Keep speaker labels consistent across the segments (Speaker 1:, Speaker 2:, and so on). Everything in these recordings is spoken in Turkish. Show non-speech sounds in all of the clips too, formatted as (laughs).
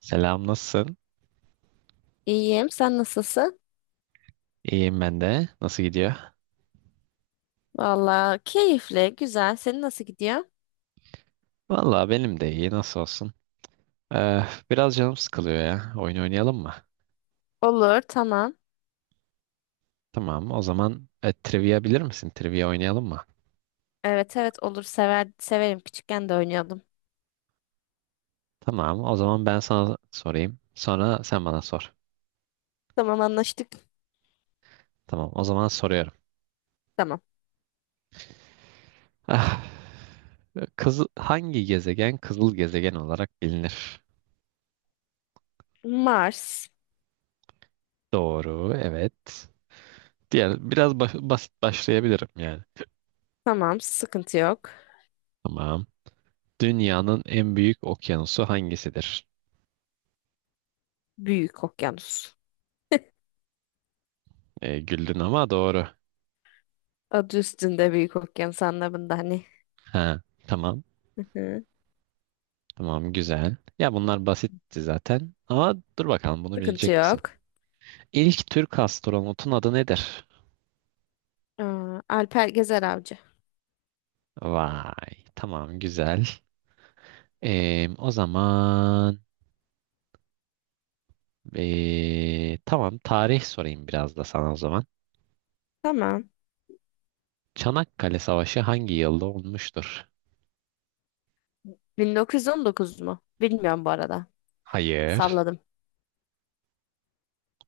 Speaker 1: Selam, nasılsın?
Speaker 2: İyiyim. Sen nasılsın?
Speaker 1: İyiyim ben de. Nasıl gidiyor?
Speaker 2: Valla keyifli, güzel. Senin nasıl gidiyor?
Speaker 1: Vallahi benim de iyi. Nasıl olsun? Ee, biraz canım sıkılıyor ya. Oyun oynayalım mı?
Speaker 2: Olur, tamam.
Speaker 1: Tamam. O zaman trivia bilir misin? Trivia oynayalım mı?
Speaker 2: Evet, olur. Sever, severim. Küçükken de oynuyordum.
Speaker 1: Tamam. O zaman ben sana sorayım. Sonra sen bana sor.
Speaker 2: Tamam, anlaştık.
Speaker 1: Tamam. O zaman soruyorum.
Speaker 2: Tamam.
Speaker 1: Ah, hangi gezegen kızıl gezegen olarak bilinir?
Speaker 2: Mars.
Speaker 1: Doğru. Evet. Diğer biraz basit başlayabilirim yani.
Speaker 2: Tamam, sıkıntı yok.
Speaker 1: Tamam. Dünyanın en büyük okyanusu hangisidir?
Speaker 2: Büyük okyanus.
Speaker 1: Güldün ama doğru.
Speaker 2: Adı üstünde, büyük okyanus anlamında hani.
Speaker 1: Ha, tamam.
Speaker 2: Hı hı.
Speaker 1: Tamam güzel. Ya bunlar basitti zaten. Ama dur bakalım bunu
Speaker 2: Sıkıntı
Speaker 1: bilecek misin?
Speaker 2: yok.
Speaker 1: İlk Türk astronotun adı nedir?
Speaker 2: Aa, Alper Gezer Avcı.
Speaker 1: Vay. Tamam güzel. O zaman tamam tarih sorayım biraz da sana o zaman.
Speaker 2: Tamam.
Speaker 1: Çanakkale Savaşı hangi yılda olmuştur?
Speaker 2: 1919 mu? Bilmiyorum bu arada.
Speaker 1: Hayır.
Speaker 2: Salladım.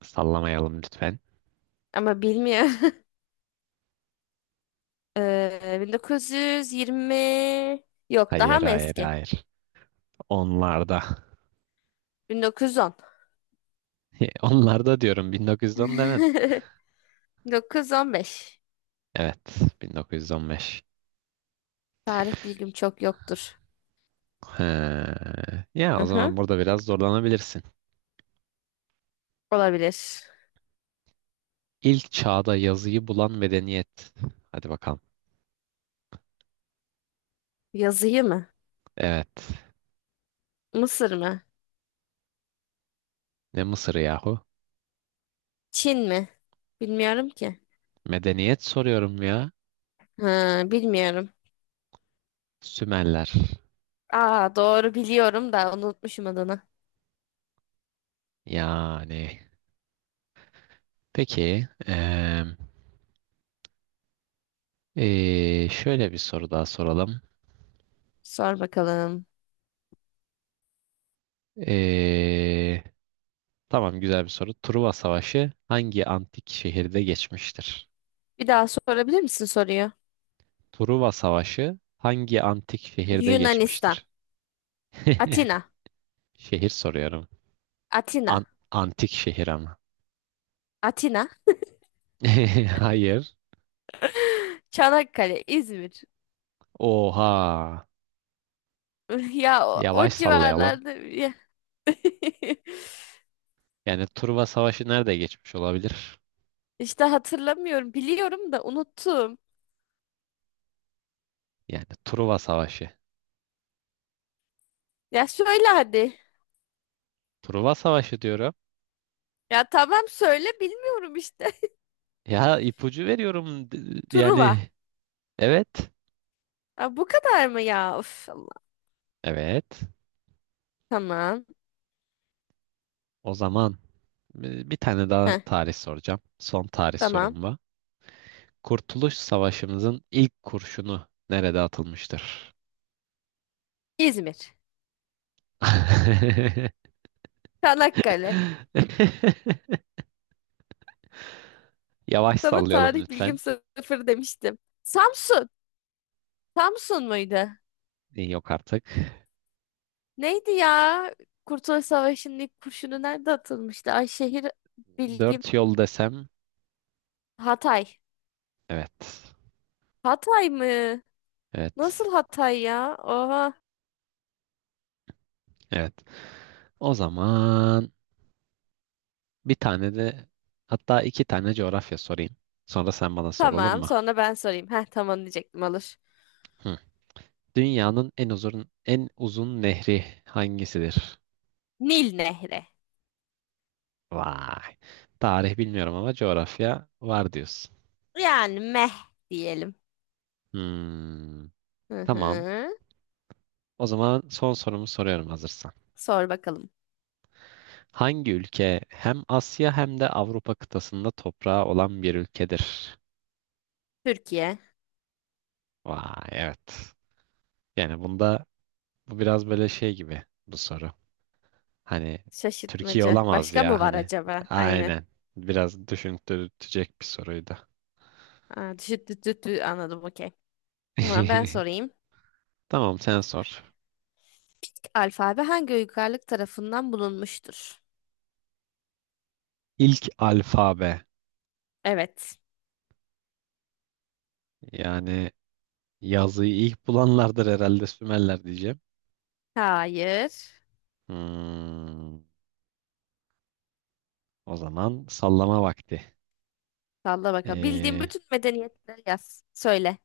Speaker 1: Sallamayalım lütfen.
Speaker 2: Ama bilmiyorum. (laughs) 1920, yok daha
Speaker 1: Hayır
Speaker 2: mı
Speaker 1: hayır
Speaker 2: eski?
Speaker 1: hayır. Onlarda.
Speaker 2: 1910.
Speaker 1: (laughs) Onlarda diyorum 1910 demedim.
Speaker 2: 1915. (laughs)
Speaker 1: Evet, 1915.
Speaker 2: Tarih bilgim çok yoktur.
Speaker 1: He. Ya o zaman
Speaker 2: Hı-hı.
Speaker 1: burada biraz zorlanabilirsin.
Speaker 2: Olabilir.
Speaker 1: İlk çağda yazıyı bulan medeniyet. Hadi bakalım.
Speaker 2: Yazıyı mı?
Speaker 1: Evet.
Speaker 2: Mısır mı?
Speaker 1: Ne Mısır yahu?
Speaker 2: Çin mi? Bilmiyorum ki.
Speaker 1: Medeniyet soruyorum ya.
Speaker 2: Ha, bilmiyorum.
Speaker 1: Sümerler.
Speaker 2: Aa, doğru biliyorum da unutmuşum adını.
Speaker 1: Yani. Peki. Şöyle bir soru daha soralım.
Speaker 2: Sor bakalım.
Speaker 1: Eee, tamam güzel bir soru. Truva Savaşı hangi antik şehirde geçmiştir?
Speaker 2: Bir daha sorabilir misin soruyu?
Speaker 1: Truva Savaşı hangi antik şehirde
Speaker 2: Yunanistan.
Speaker 1: geçmiştir? (laughs)
Speaker 2: Atina.
Speaker 1: Şehir soruyorum.
Speaker 2: Atina.
Speaker 1: Antik şehir ama.
Speaker 2: Atina.
Speaker 1: (laughs) Hayır.
Speaker 2: (gasps) (laughs) Çanakkale. İzmir.
Speaker 1: Oha.
Speaker 2: (laughs) Ya o, o
Speaker 1: Yavaş sallayalım.
Speaker 2: civarlarda ya. (laughs)
Speaker 1: Yani Truva Savaşı nerede geçmiş olabilir?
Speaker 2: İşte hatırlamıyorum. Biliyorum da unuttum.
Speaker 1: Yani Truva Savaşı.
Speaker 2: Ya söyle hadi.
Speaker 1: Truva Savaşı diyorum.
Speaker 2: Ya tamam, söyle, bilmiyorum işte. (laughs)
Speaker 1: Ya ipucu veriyorum. Yani
Speaker 2: Truva.
Speaker 1: evet.
Speaker 2: Ya bu kadar mı ya? Of Allah.
Speaker 1: Evet.
Speaker 2: Tamam.
Speaker 1: O zaman bir tane daha
Speaker 2: Heh,
Speaker 1: tarih soracağım. Son tarih
Speaker 2: tamam.
Speaker 1: sorum bu. Kurtuluş Savaşımızın ilk kurşunu nerede atılmıştır?
Speaker 2: İzmir.
Speaker 1: (laughs)
Speaker 2: Çanakkale.
Speaker 1: Yavaş
Speaker 2: Sana
Speaker 1: sallayalım
Speaker 2: tarih bilgim
Speaker 1: lütfen.
Speaker 2: sıfır demiştim. Samsun. Samsun muydu?
Speaker 1: Yok artık.
Speaker 2: Neydi ya? Kurtuluş Savaşı'nın ilk kurşunu nerede atılmıştı? Ay, şehir bilgim.
Speaker 1: Dört yol desem
Speaker 2: Hatay.
Speaker 1: evet.
Speaker 2: Hatay mı?
Speaker 1: Evet.
Speaker 2: Nasıl Hatay ya? Oha.
Speaker 1: Evet. O zaman bir tane de hatta iki tane coğrafya sorayım. Sonra sen bana sor olur
Speaker 2: Tamam,
Speaker 1: mu?
Speaker 2: sonra ben sorayım. Heh, tamam diyecektim, olur.
Speaker 1: Hı. Dünyanın en uzun en uzun nehri hangisidir?
Speaker 2: Nil Nehri.
Speaker 1: Vay. Tarih bilmiyorum ama coğrafya var diyorsun.
Speaker 2: Yani meh diyelim.
Speaker 1: Hmm.
Speaker 2: Hı
Speaker 1: Tamam.
Speaker 2: hı.
Speaker 1: O zaman son sorumu soruyorum hazırsan.
Speaker 2: Sor bakalım.
Speaker 1: Hangi ülke hem Asya hem de Avrupa kıtasında toprağı olan bir ülkedir?
Speaker 2: Türkiye.
Speaker 1: Vay evet. Yani bunda bu biraz böyle şey gibi bu soru. Hani Türkiye
Speaker 2: Şaşırtmaca.
Speaker 1: olamaz
Speaker 2: Başka mı
Speaker 1: ya
Speaker 2: var
Speaker 1: hani.
Speaker 2: acaba? Aynen.
Speaker 1: Aynen. Biraz düşündürtecek bir soruydu.
Speaker 2: Aa, anladım, okey. Tamam, ben
Speaker 1: (laughs)
Speaker 2: sorayım.
Speaker 1: Tamam sen sor.
Speaker 2: İlk alfabe hangi uygarlık tarafından bulunmuştur?
Speaker 1: İlk alfabe
Speaker 2: Evet.
Speaker 1: yani yazıyı ilk bulanlardır herhalde Sümerler diyeceğim.
Speaker 2: Hayır.
Speaker 1: Hmm, o zaman sallama vakti.
Speaker 2: Salla bakalım. Bildiğim
Speaker 1: Ee,
Speaker 2: bütün medeniyetleri yaz. Söyle.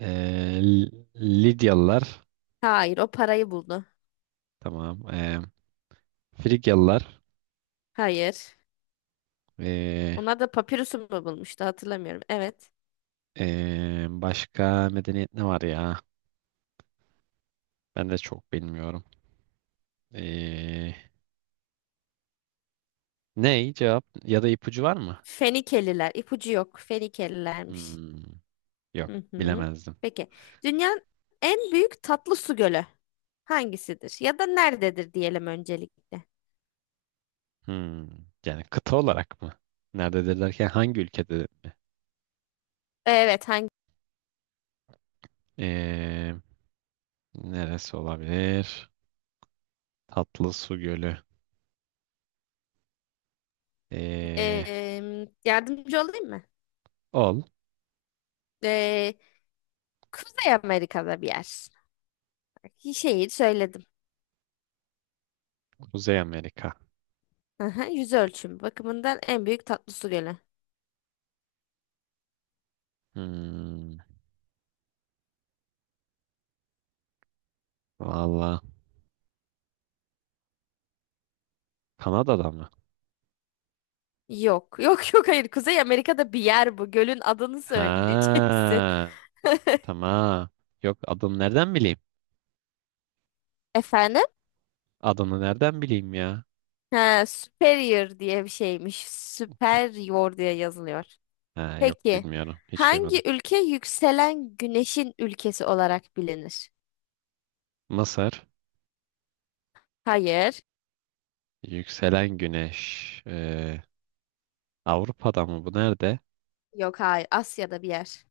Speaker 1: Lidyalılar
Speaker 2: Hayır, o parayı buldu.
Speaker 1: tamam. Frigyalılar
Speaker 2: Hayır.
Speaker 1: ee,
Speaker 2: Onlar da papirüsü mü bulmuştu, hatırlamıyorum. Evet.
Speaker 1: başka medeniyet ne var ya? Ben de çok bilmiyorum. Ee, ne cevap ya da ipucu var mı?
Speaker 2: Fenikeliler. İpucu yok. Fenikelilermiş.
Speaker 1: Hmm, yok
Speaker 2: Hı hı.
Speaker 1: bilemezdim.
Speaker 2: Peki. Dünyanın en büyük tatlı su gölü hangisidir? Ya da nerededir diyelim öncelikle.
Speaker 1: Hmm, yani kıta olarak mı? Nerededir derken hangi ülkede?
Speaker 2: Evet, hangi?
Speaker 1: Ee, neresi olabilir? Tatlı Su Gölü. Ee,
Speaker 2: Yardımcı olayım mı?
Speaker 1: ol.
Speaker 2: Eee, Kuzey Amerika'da bir yer. Şehir söyledim.
Speaker 1: Kuzey Amerika.
Speaker 2: Aha, yüz ölçümü bakımından en büyük tatlı su gölü.
Speaker 1: Hmm, valla Kanada'da mı?
Speaker 2: Yok, (laughs) yok, yok, hayır. Kuzey Amerika'da bir yer bu. Gölün adını söyleyeceksin.
Speaker 1: Ha,
Speaker 2: (laughs)
Speaker 1: tamam. Yok adını nereden bileyim?
Speaker 2: Efendim?
Speaker 1: Adını nereden bileyim ya?
Speaker 2: Ha, superior diye bir şeymiş. Superior diye yazılıyor.
Speaker 1: Ha, yok
Speaker 2: Peki,
Speaker 1: bilmiyorum. Hiç
Speaker 2: hangi
Speaker 1: duymadım.
Speaker 2: ülke yükselen güneşin ülkesi olarak bilinir?
Speaker 1: Mısır.
Speaker 2: Hayır.
Speaker 1: Yükselen güneş. Avrupa'da mı bu? Nerede?
Speaker 2: Yok, hayır. Asya'da bir yer.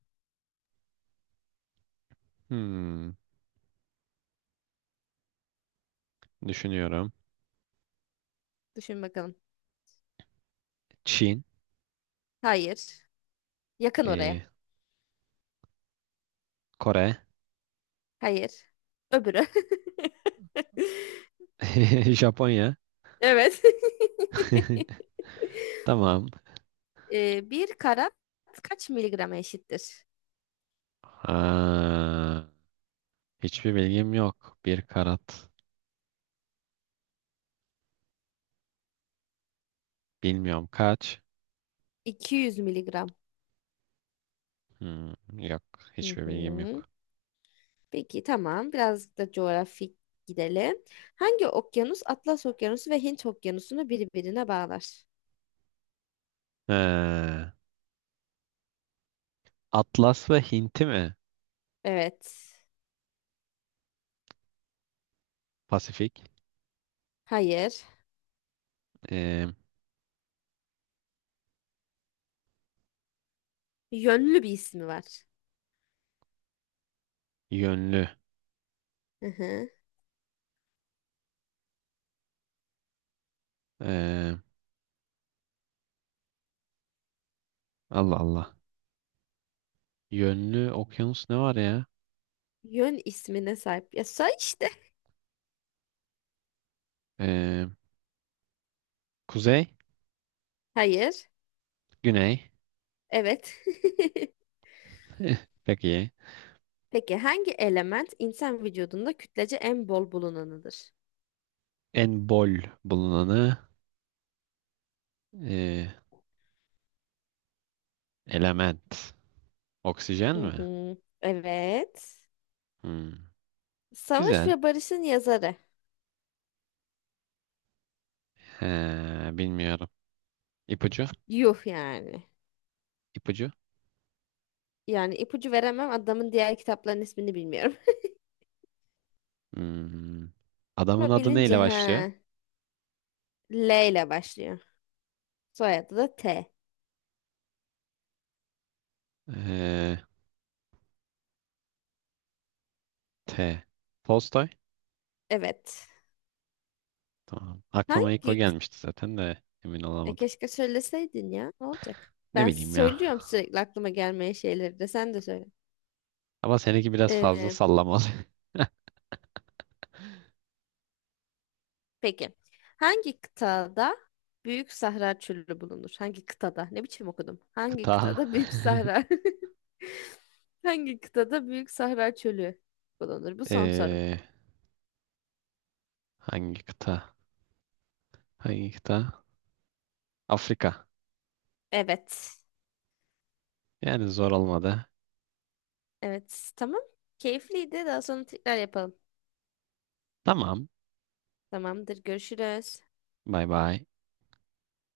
Speaker 1: Hmm, düşünüyorum.
Speaker 2: Düşün bakalım.
Speaker 1: Çin,
Speaker 2: Hayır. Yakın oraya.
Speaker 1: ee, Kore,
Speaker 2: Hayır. Öbürü. (laughs)
Speaker 1: (laughs) Japonya.
Speaker 2: Evet. (laughs)
Speaker 1: (laughs) Tamam.
Speaker 2: Bir karat kaç miligrama eşittir?
Speaker 1: Aa, hiçbir bilgim yok. Bir karat. Bilmiyorum kaç.
Speaker 2: 200 miligram.
Speaker 1: Hmm, yok.
Speaker 2: Hı
Speaker 1: Hiçbir bilgim
Speaker 2: hı.
Speaker 1: yok.
Speaker 2: Peki, tamam. Biraz da coğrafik gidelim. Hangi okyanus Atlas Okyanusu ve Hint Okyanusu'nu birbirine bağlar?
Speaker 1: Ee, Atlas ve Hint'i mi?
Speaker 2: Evet.
Speaker 1: Pasifik.
Speaker 2: Hayır.
Speaker 1: Ee,
Speaker 2: Yönlü bir ismi var.
Speaker 1: yönlü.
Speaker 2: Hı hı.
Speaker 1: Ee, Allah Allah. Yönlü okyanus ne var ya?
Speaker 2: Yön ismine sahip. Ya say işte.
Speaker 1: Ee, kuzey,
Speaker 2: Hayır.
Speaker 1: güney.
Speaker 2: Evet. (laughs)
Speaker 1: Eh, peki.
Speaker 2: Peki, hangi element insan vücudunda kütlece en bol bulunanıdır?
Speaker 1: En bol bulunanı e, element. Oksijen
Speaker 2: Hı
Speaker 1: mi?
Speaker 2: hı. Evet.
Speaker 1: Hmm,
Speaker 2: Savaş
Speaker 1: güzel.
Speaker 2: ve Barış'ın yazarı.
Speaker 1: He, bilmiyorum. İpucu?
Speaker 2: Yuh yani.
Speaker 1: İpucu?
Speaker 2: Yani ipucu veremem, adamın diğer kitapların ismini bilmiyorum.
Speaker 1: Hmm, Adamın
Speaker 2: Ama
Speaker 1: adı
Speaker 2: bilince
Speaker 1: neyle başlıyor?
Speaker 2: ha. L ile başlıyor. Soyadı da T.
Speaker 1: Ee, T. Tolstoy.
Speaker 2: Evet.
Speaker 1: Tamam. Aklıma ilk o
Speaker 2: Hangi? kı-
Speaker 1: gelmişti zaten de emin
Speaker 2: E,
Speaker 1: olamadım.
Speaker 2: keşke söyleseydin ya. Ne olacak?
Speaker 1: Ne
Speaker 2: Ben
Speaker 1: bileyim ya.
Speaker 2: söylüyorum sürekli aklıma gelmeyen şeyleri, de sen de söyle.
Speaker 1: Ama seninki biraz fazla
Speaker 2: Ee,
Speaker 1: sallamalı. (laughs)
Speaker 2: peki. Hangi kıtada Büyük Sahra Çölü bulunur? Hangi kıtada? Ne biçim okudum? Hangi
Speaker 1: Kıta.
Speaker 2: kıtada Büyük
Speaker 1: (laughs)
Speaker 2: Sahra? (laughs) Hangi kıtada Büyük Sahra Çölü bulunur? Bu son sorum.
Speaker 1: Ee, hangi kıta? Hangi kıta? Afrika.
Speaker 2: Evet.
Speaker 1: Yani zor olmadı.
Speaker 2: Evet. Tamam. Keyifliydi. Daha sonra tekrar yapalım.
Speaker 1: Tamam.
Speaker 2: Tamamdır. Görüşürüz.
Speaker 1: Bay bay.